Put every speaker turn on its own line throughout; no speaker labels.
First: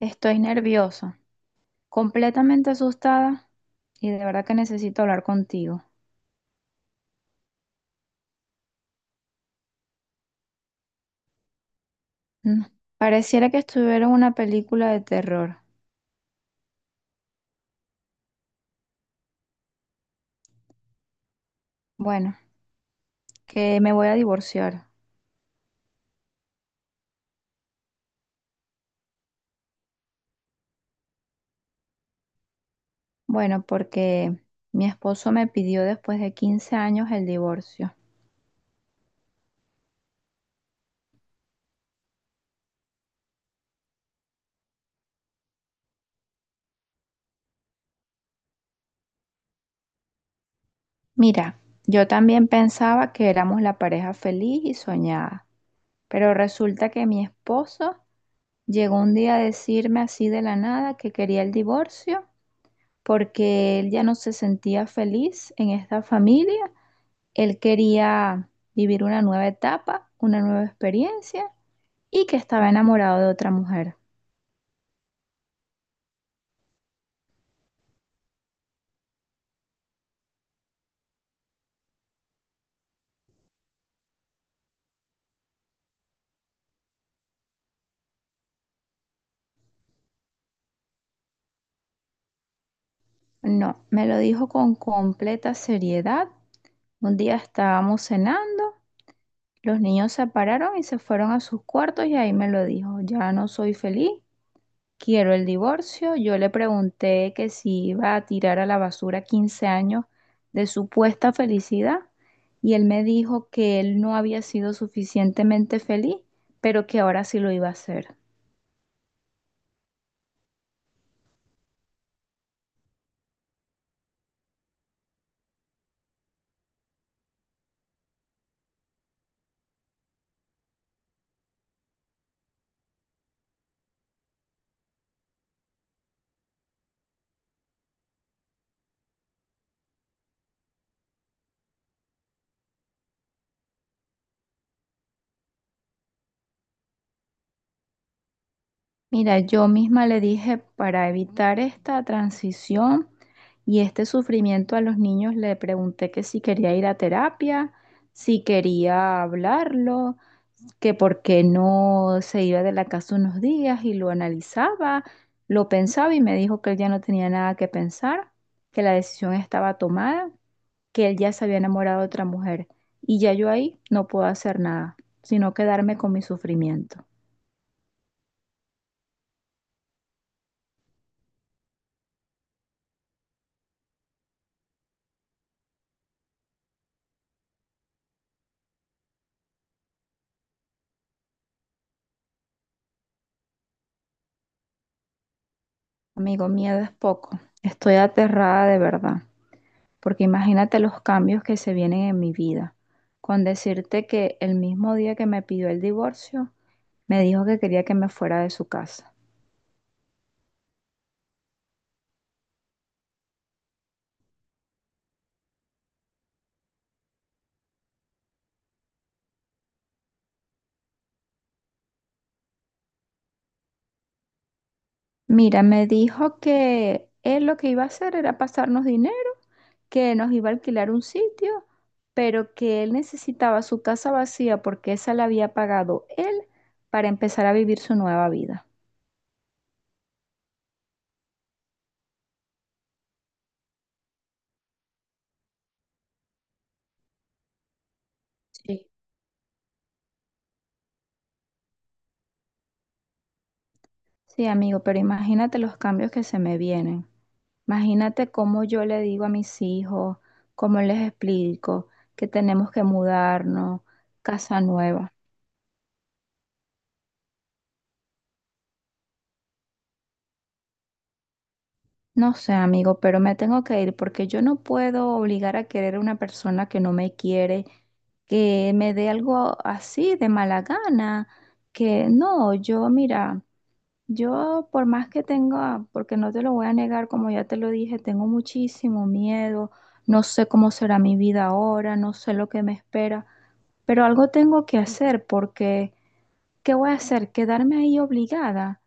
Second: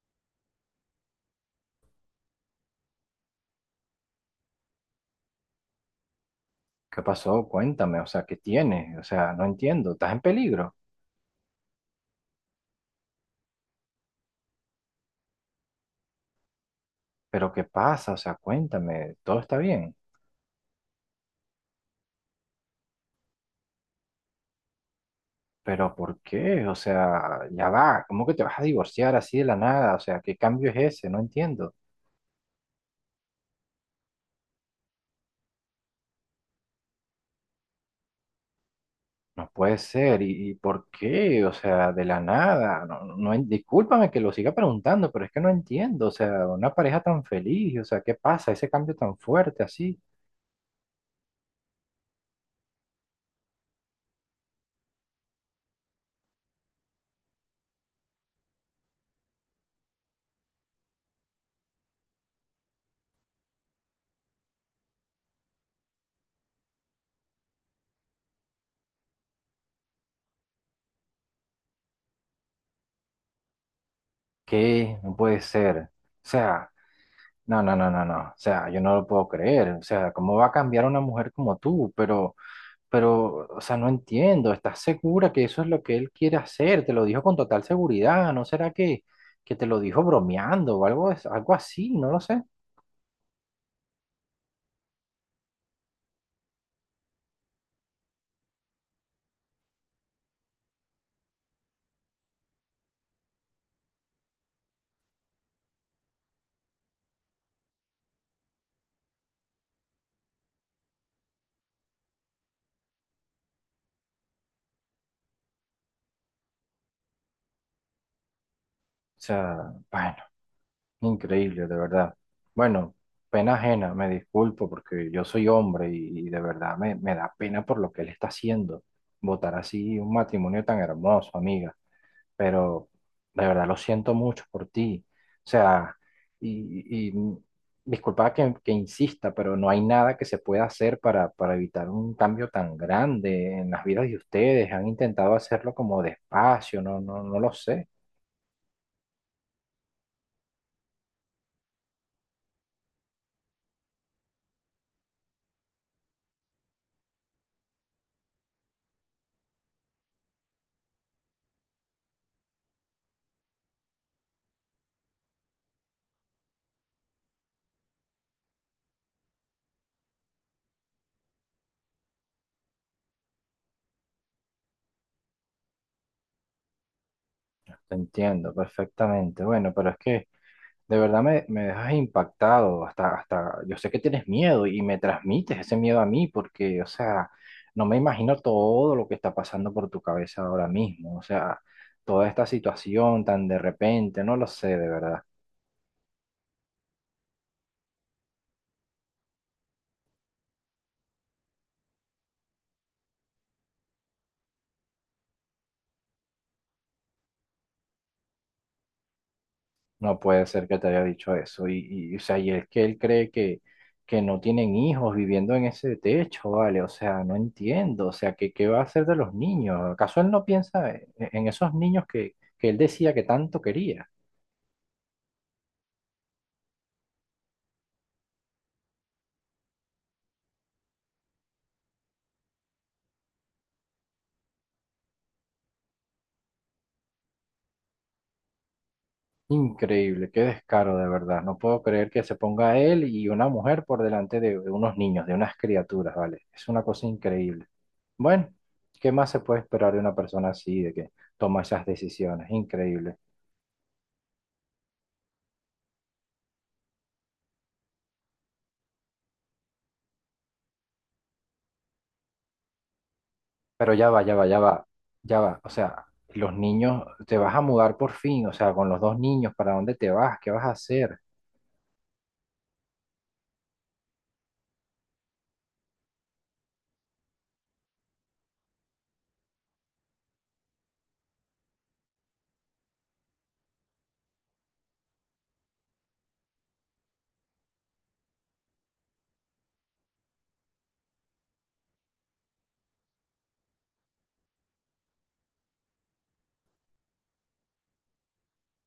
Estoy nerviosa, completamente asustada y de verdad que necesito hablar contigo.
¿Qué pasó? Cuéntame, o sea, ¿qué tienes? O sea, no entiendo, estás en peligro,
Mm. Pareciera que estuviera en una película de terror.
pero ¿qué pasa? O sea, cuéntame, todo está bien,
Bueno, que me voy a divorciar.
pero ¿por qué? O sea, ya va, ¿cómo que te vas a divorciar así de la nada? O sea, ¿qué cambio es ese? No entiendo,
Bueno, porque mi esposo me pidió, después de 15 años, el divorcio.
no puede ser, ¿y por qué? O sea, de la nada, no, no, discúlpame que lo siga preguntando, pero es que no entiendo, o sea, una pareja tan feliz, o sea, ¿qué pasa? Ese cambio tan fuerte así,
Mira, yo también pensaba que éramos la pareja feliz y soñada, pero resulta que mi esposo llegó un día a decirme así de la nada que quería el divorcio porque él ya no se sentía feliz en esta familia. Él quería vivir una nueva etapa, una nueva experiencia, y que estaba enamorado de otra mujer.
¿qué? No puede ser, o sea... No, no, no, no, no. O sea, yo no lo puedo creer. O sea, ¿cómo va a cambiar una mujer como tú? Pero, o sea, no entiendo. ¿Estás segura que eso es lo que él quiere hacer? Te lo dijo con total seguridad. ¿No será que te lo dijo bromeando o algo, algo así? No lo sé. O
No, me lo dijo con completa seriedad. Un día estábamos cenando, los niños se pararon y se fueron a sus cuartos y ahí me lo dijo: ya no soy feliz, quiero el divorcio. Yo le pregunté que si iba a tirar a la basura 15 años de supuesta felicidad, y él me dijo que él no había sido suficientemente feliz, pero que ahora sí lo iba a hacer.
sea, bueno, increíble, de verdad. Bueno, pena ajena, me disculpo porque yo soy hombre y de verdad me da pena por lo que él está haciendo. Votar así un matrimonio tan hermoso, amiga, pero de verdad lo siento mucho por ti. O sea, y, y mm, disculpa que insista, pero no hay nada que se pueda hacer para evitar un cambio tan grande en las vidas de ustedes. Han intentado hacerlo como despacio, no, no, no lo sé.
Mira, yo misma le dije, para evitar esta transición y este sufrimiento a los niños, le pregunté que si quería ir a terapia, si quería hablarlo, que por qué no se iba de la casa unos días y lo analizaba, lo pensaba, y me dijo que él ya no tenía nada que pensar, que la decisión estaba tomada, que él ya se había enamorado de otra mujer. Y ya yo ahí no puedo hacer nada, sino quedarme con mi sufrimiento.
Te entiendo perfectamente. Bueno, pero es que de verdad me dejas impactado, hasta, hasta yo sé que tienes miedo y me transmites ese miedo a mí porque, o sea, no me imagino todo lo que está pasando por tu cabeza ahora mismo, o sea, toda esta situación tan de repente, no lo sé, de verdad,
Amigo, miedo es poco. Estoy aterrada de verdad, porque imagínate los cambios que se vienen en mi vida. Con decirte que el mismo día que me pidió el divorcio, me dijo que quería que me fuera de su casa.
no puede ser que te haya dicho eso o sea, y es que él cree que no tienen hijos viviendo en ese techo, ¿vale? O sea, no entiendo, o sea, ¿qué, qué va a hacer de los niños? ¿Acaso él no piensa en esos niños que él decía que tanto quería?
Mira, me dijo que él lo que iba a hacer era pasarnos dinero, que nos iba a alquilar un sitio, pero que él necesitaba su casa vacía porque esa la había pagado él, para empezar a vivir su nueva vida.
Increíble, qué descaro de verdad. No puedo creer que se ponga él y una mujer por delante de unos niños, de unas criaturas, ¿vale? Es una cosa increíble. Bueno,
Sí.
¿qué más se puede esperar de una persona así, de que toma esas decisiones? Increíble.
Sí, amigo, pero imagínate los cambios que se me vienen. Imagínate cómo yo le digo a mis hijos, cómo les explico que tenemos que mudarnos,
Pero ya va, ya va, ya
casa
va,
nueva.
ya va. O sea, los niños, te vas a mudar por fin, o sea, con los dos niños, ¿para dónde te vas? ¿Qué vas a hacer?
No sé, amigo, pero me tengo que ir porque yo no puedo obligar a querer a una persona que no me quiere, que me dé algo así de mala gana, que no. Yo mira, yo por más que tenga, porque no te lo voy a negar, como ya te lo dije, tengo muchísimo miedo, no sé cómo será mi vida ahora, no sé lo que me espera, pero algo tengo que hacer porque, ¿qué voy a hacer? ¿Quedarme ahí obligada?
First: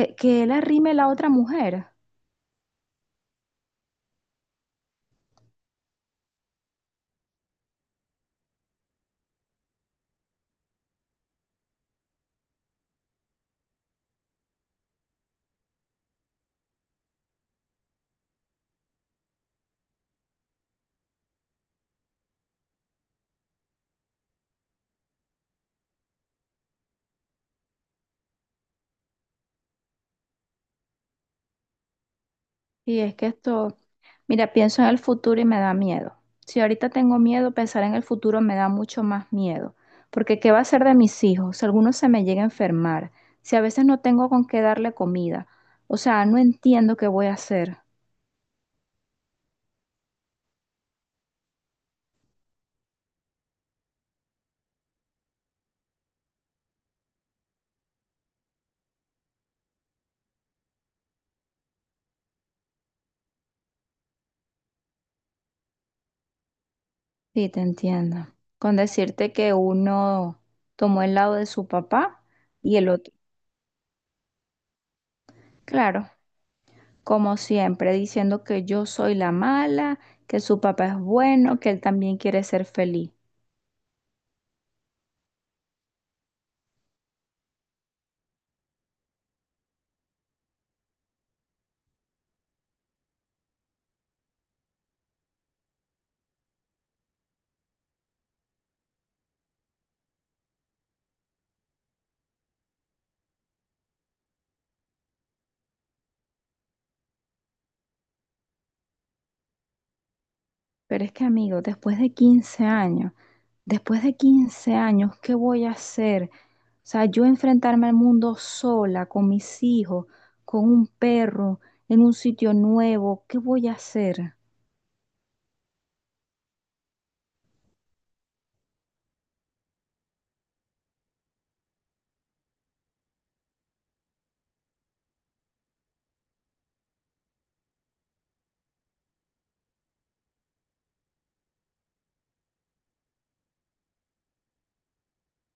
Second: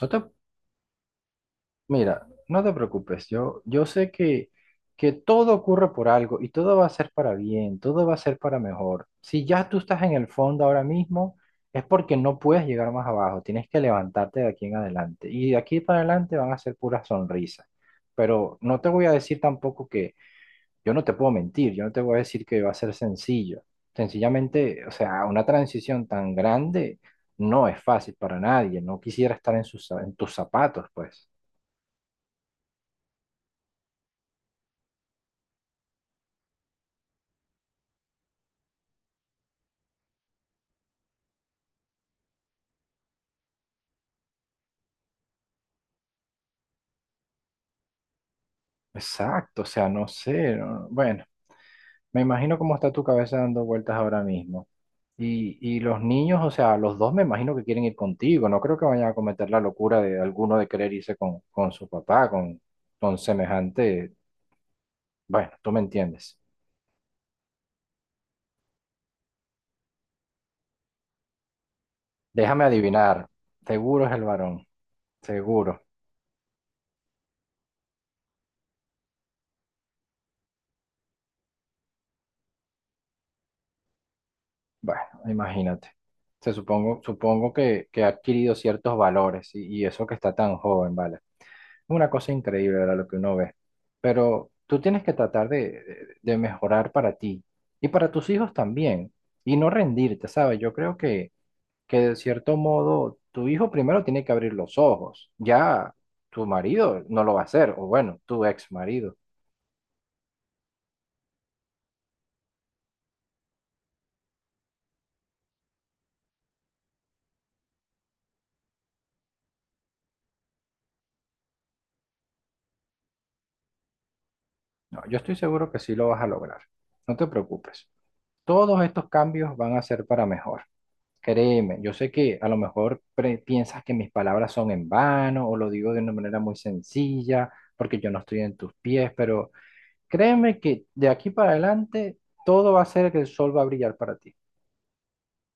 No te
que él arrime la otra mujer?
Mira, no te preocupes, yo sé que todo ocurre por algo y todo va a ser para bien, todo va a ser para mejor. Si ya tú estás en el fondo ahora mismo, es porque no puedes llegar más abajo, tienes que levantarte de aquí en adelante. Y de aquí para adelante van a ser puras sonrisas. Pero no te voy a decir tampoco que yo no te puedo mentir, yo no te voy a decir que va a ser sencillo. Sencillamente, o sea, una transición tan grande no es fácil para nadie, no quisiera estar en sus, en tus zapatos, pues.
Y es que esto, mira, pienso en el futuro y me da miedo. Si ahorita tengo miedo, pensar en el futuro me da mucho más miedo, porque ¿qué va a ser de mis hijos si alguno se me llega a enfermar? Si a veces no tengo con qué darle comida. O sea, no entiendo qué voy a hacer.
Exacto, o sea, no sé, bueno, me imagino cómo está tu cabeza dando vueltas ahora mismo. Y los niños, o sea, los dos me imagino que quieren ir contigo, no creo que vayan a cometer la locura de alguno de querer irse con su papá, con semejante, bueno, tú me entiendes.
Sí, te entiendo. Con decirte que uno tomó el lado de su papá
Déjame
y el otro.
adivinar, seguro es el varón, seguro.
Claro, como siempre, diciendo que yo soy la mala, que su papá es bueno, que él también quiere ser feliz.
Bueno, imagínate. Se supongo, supongo que ha adquirido ciertos valores y eso que está tan joven, ¿vale? Una cosa increíble era lo que uno ve. Pero tú tienes que tratar de, de mejorar para ti y para tus hijos también. Y no rendirte, ¿sabes? Yo creo que de cierto modo tu hijo primero tiene que abrir los ojos. Ya tu marido no lo va a hacer, o bueno, tu ex marido.
Pero es que, amigo, después de 15 años, después de 15 años, ¿qué voy a hacer? O sea, yo enfrentarme al mundo sola, con mis hijos, con un perro, en un sitio nuevo, ¿qué voy a hacer?
No, yo estoy seguro que sí lo vas a lograr. No te preocupes. Todos estos cambios van a ser para mejor. Créeme, yo sé que a lo mejor piensas que mis palabras son en vano o lo digo de una manera muy sencilla porque yo no estoy en tus pies, pero créeme que de aquí para adelante todo va a ser que el sol va a brillar para ti.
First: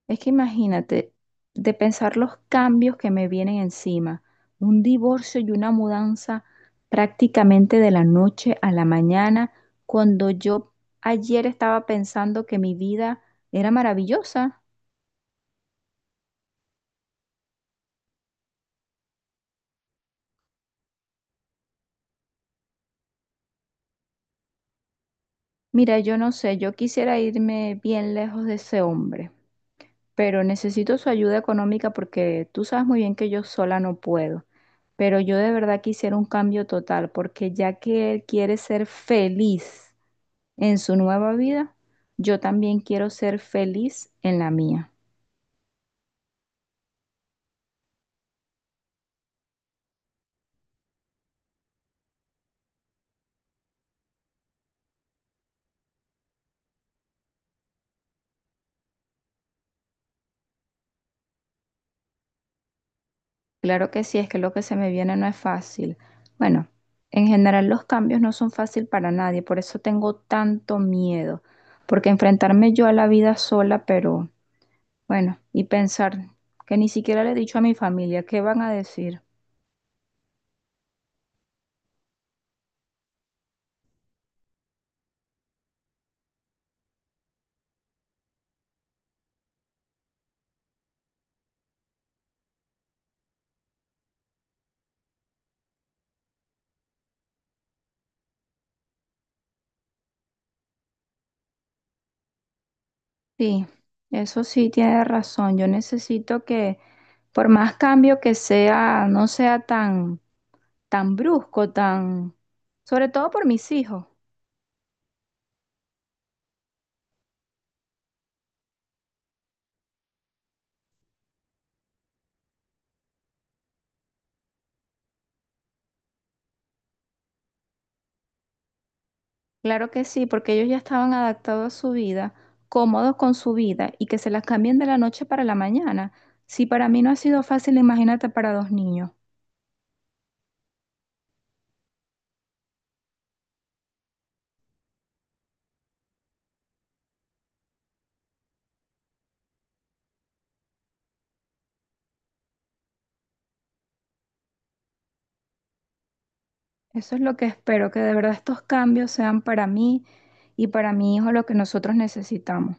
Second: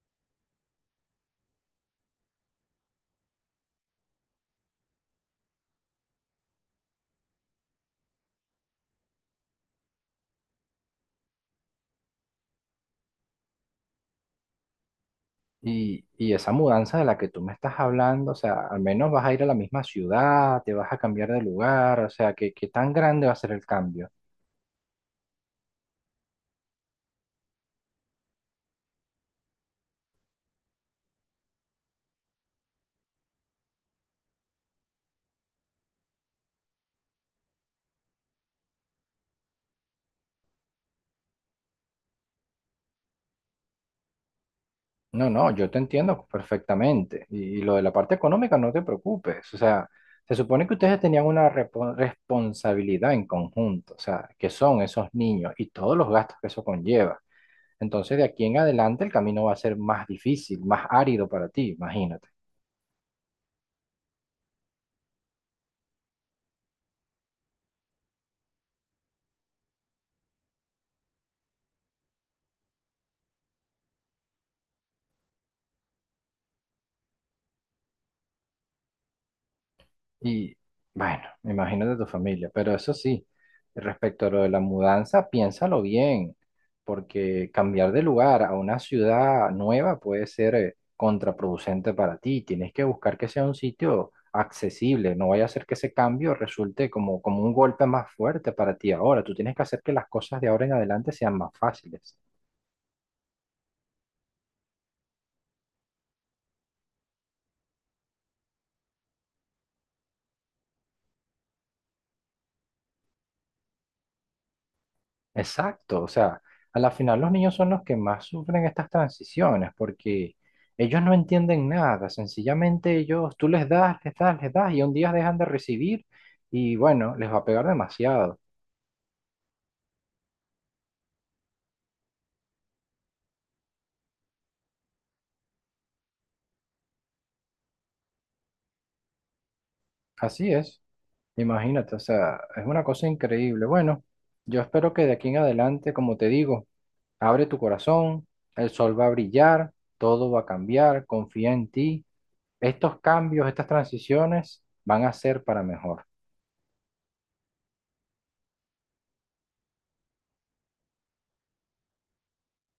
Es que imagínate, de pensar los cambios que me vienen encima, un divorcio y una mudanza prácticamente de la noche a la mañana, cuando yo ayer estaba pensando que mi vida era maravillosa.
Y esa mudanza de la que tú me estás hablando, o sea, al menos vas a ir a la misma ciudad, te vas a cambiar de lugar, o sea, ¿qué, qué tan grande va a ser el cambio?
Mira, yo no sé, yo quisiera irme bien lejos de ese hombre, pero necesito su ayuda económica porque tú sabes muy bien que yo sola no puedo. Pero yo de verdad quisiera un cambio total, porque ya que él quiere ser feliz en su nueva vida, yo también quiero ser feliz en la mía.
No, no, yo te entiendo perfectamente. Y lo de la parte económica, no te preocupes. O sea, se supone que ustedes tenían una responsabilidad en conjunto, o sea, que son esos niños y todos los gastos que eso conlleva. Entonces, de aquí en adelante, el camino va a ser más difícil, más árido para ti, imagínate.
Claro que sí, es que lo que se me viene no es fácil. Bueno, en general los cambios no son fácil para nadie, por eso tengo tanto miedo, porque enfrentarme yo a la vida sola, pero bueno, y pensar que ni siquiera le he dicho a mi familia, ¿qué van a decir?
Y bueno, me imagino de tu familia, pero eso sí, respecto a lo de la mudanza, piénsalo bien, porque cambiar de lugar a una ciudad nueva puede ser contraproducente para ti. Tienes que buscar que sea un sitio accesible, no vaya a ser que ese cambio resulte como, como un golpe más fuerte para ti ahora. Tú tienes que hacer que las cosas de ahora en adelante sean más fáciles.
Sí, eso sí tiene razón, yo necesito que, por más cambio que sea, no sea tan tan brusco. Sobre todo por mis hijos.
Exacto, o sea, a la final los niños son los que más sufren estas transiciones porque ellos no entienden nada, sencillamente ellos, tú les das, les das, les das y un día dejan de recibir y bueno, les va a pegar demasiado.
Claro que sí, porque ellos ya estaban adaptados a su vida, cómodos con su vida, y que se las cambien de la noche para la mañana. Si para mí no ha sido fácil, imagínate para dos niños.
Así es, imagínate, o sea, es una cosa increíble. Bueno, yo espero que de aquí en adelante, como te digo, abre tu corazón, el sol va a brillar, todo va a cambiar, confía en ti. Estos cambios, estas transiciones van a ser para mejor.
Eso es lo que espero, que de verdad estos cambios sean para mí y para mi hijo lo que nosotros necesitamos.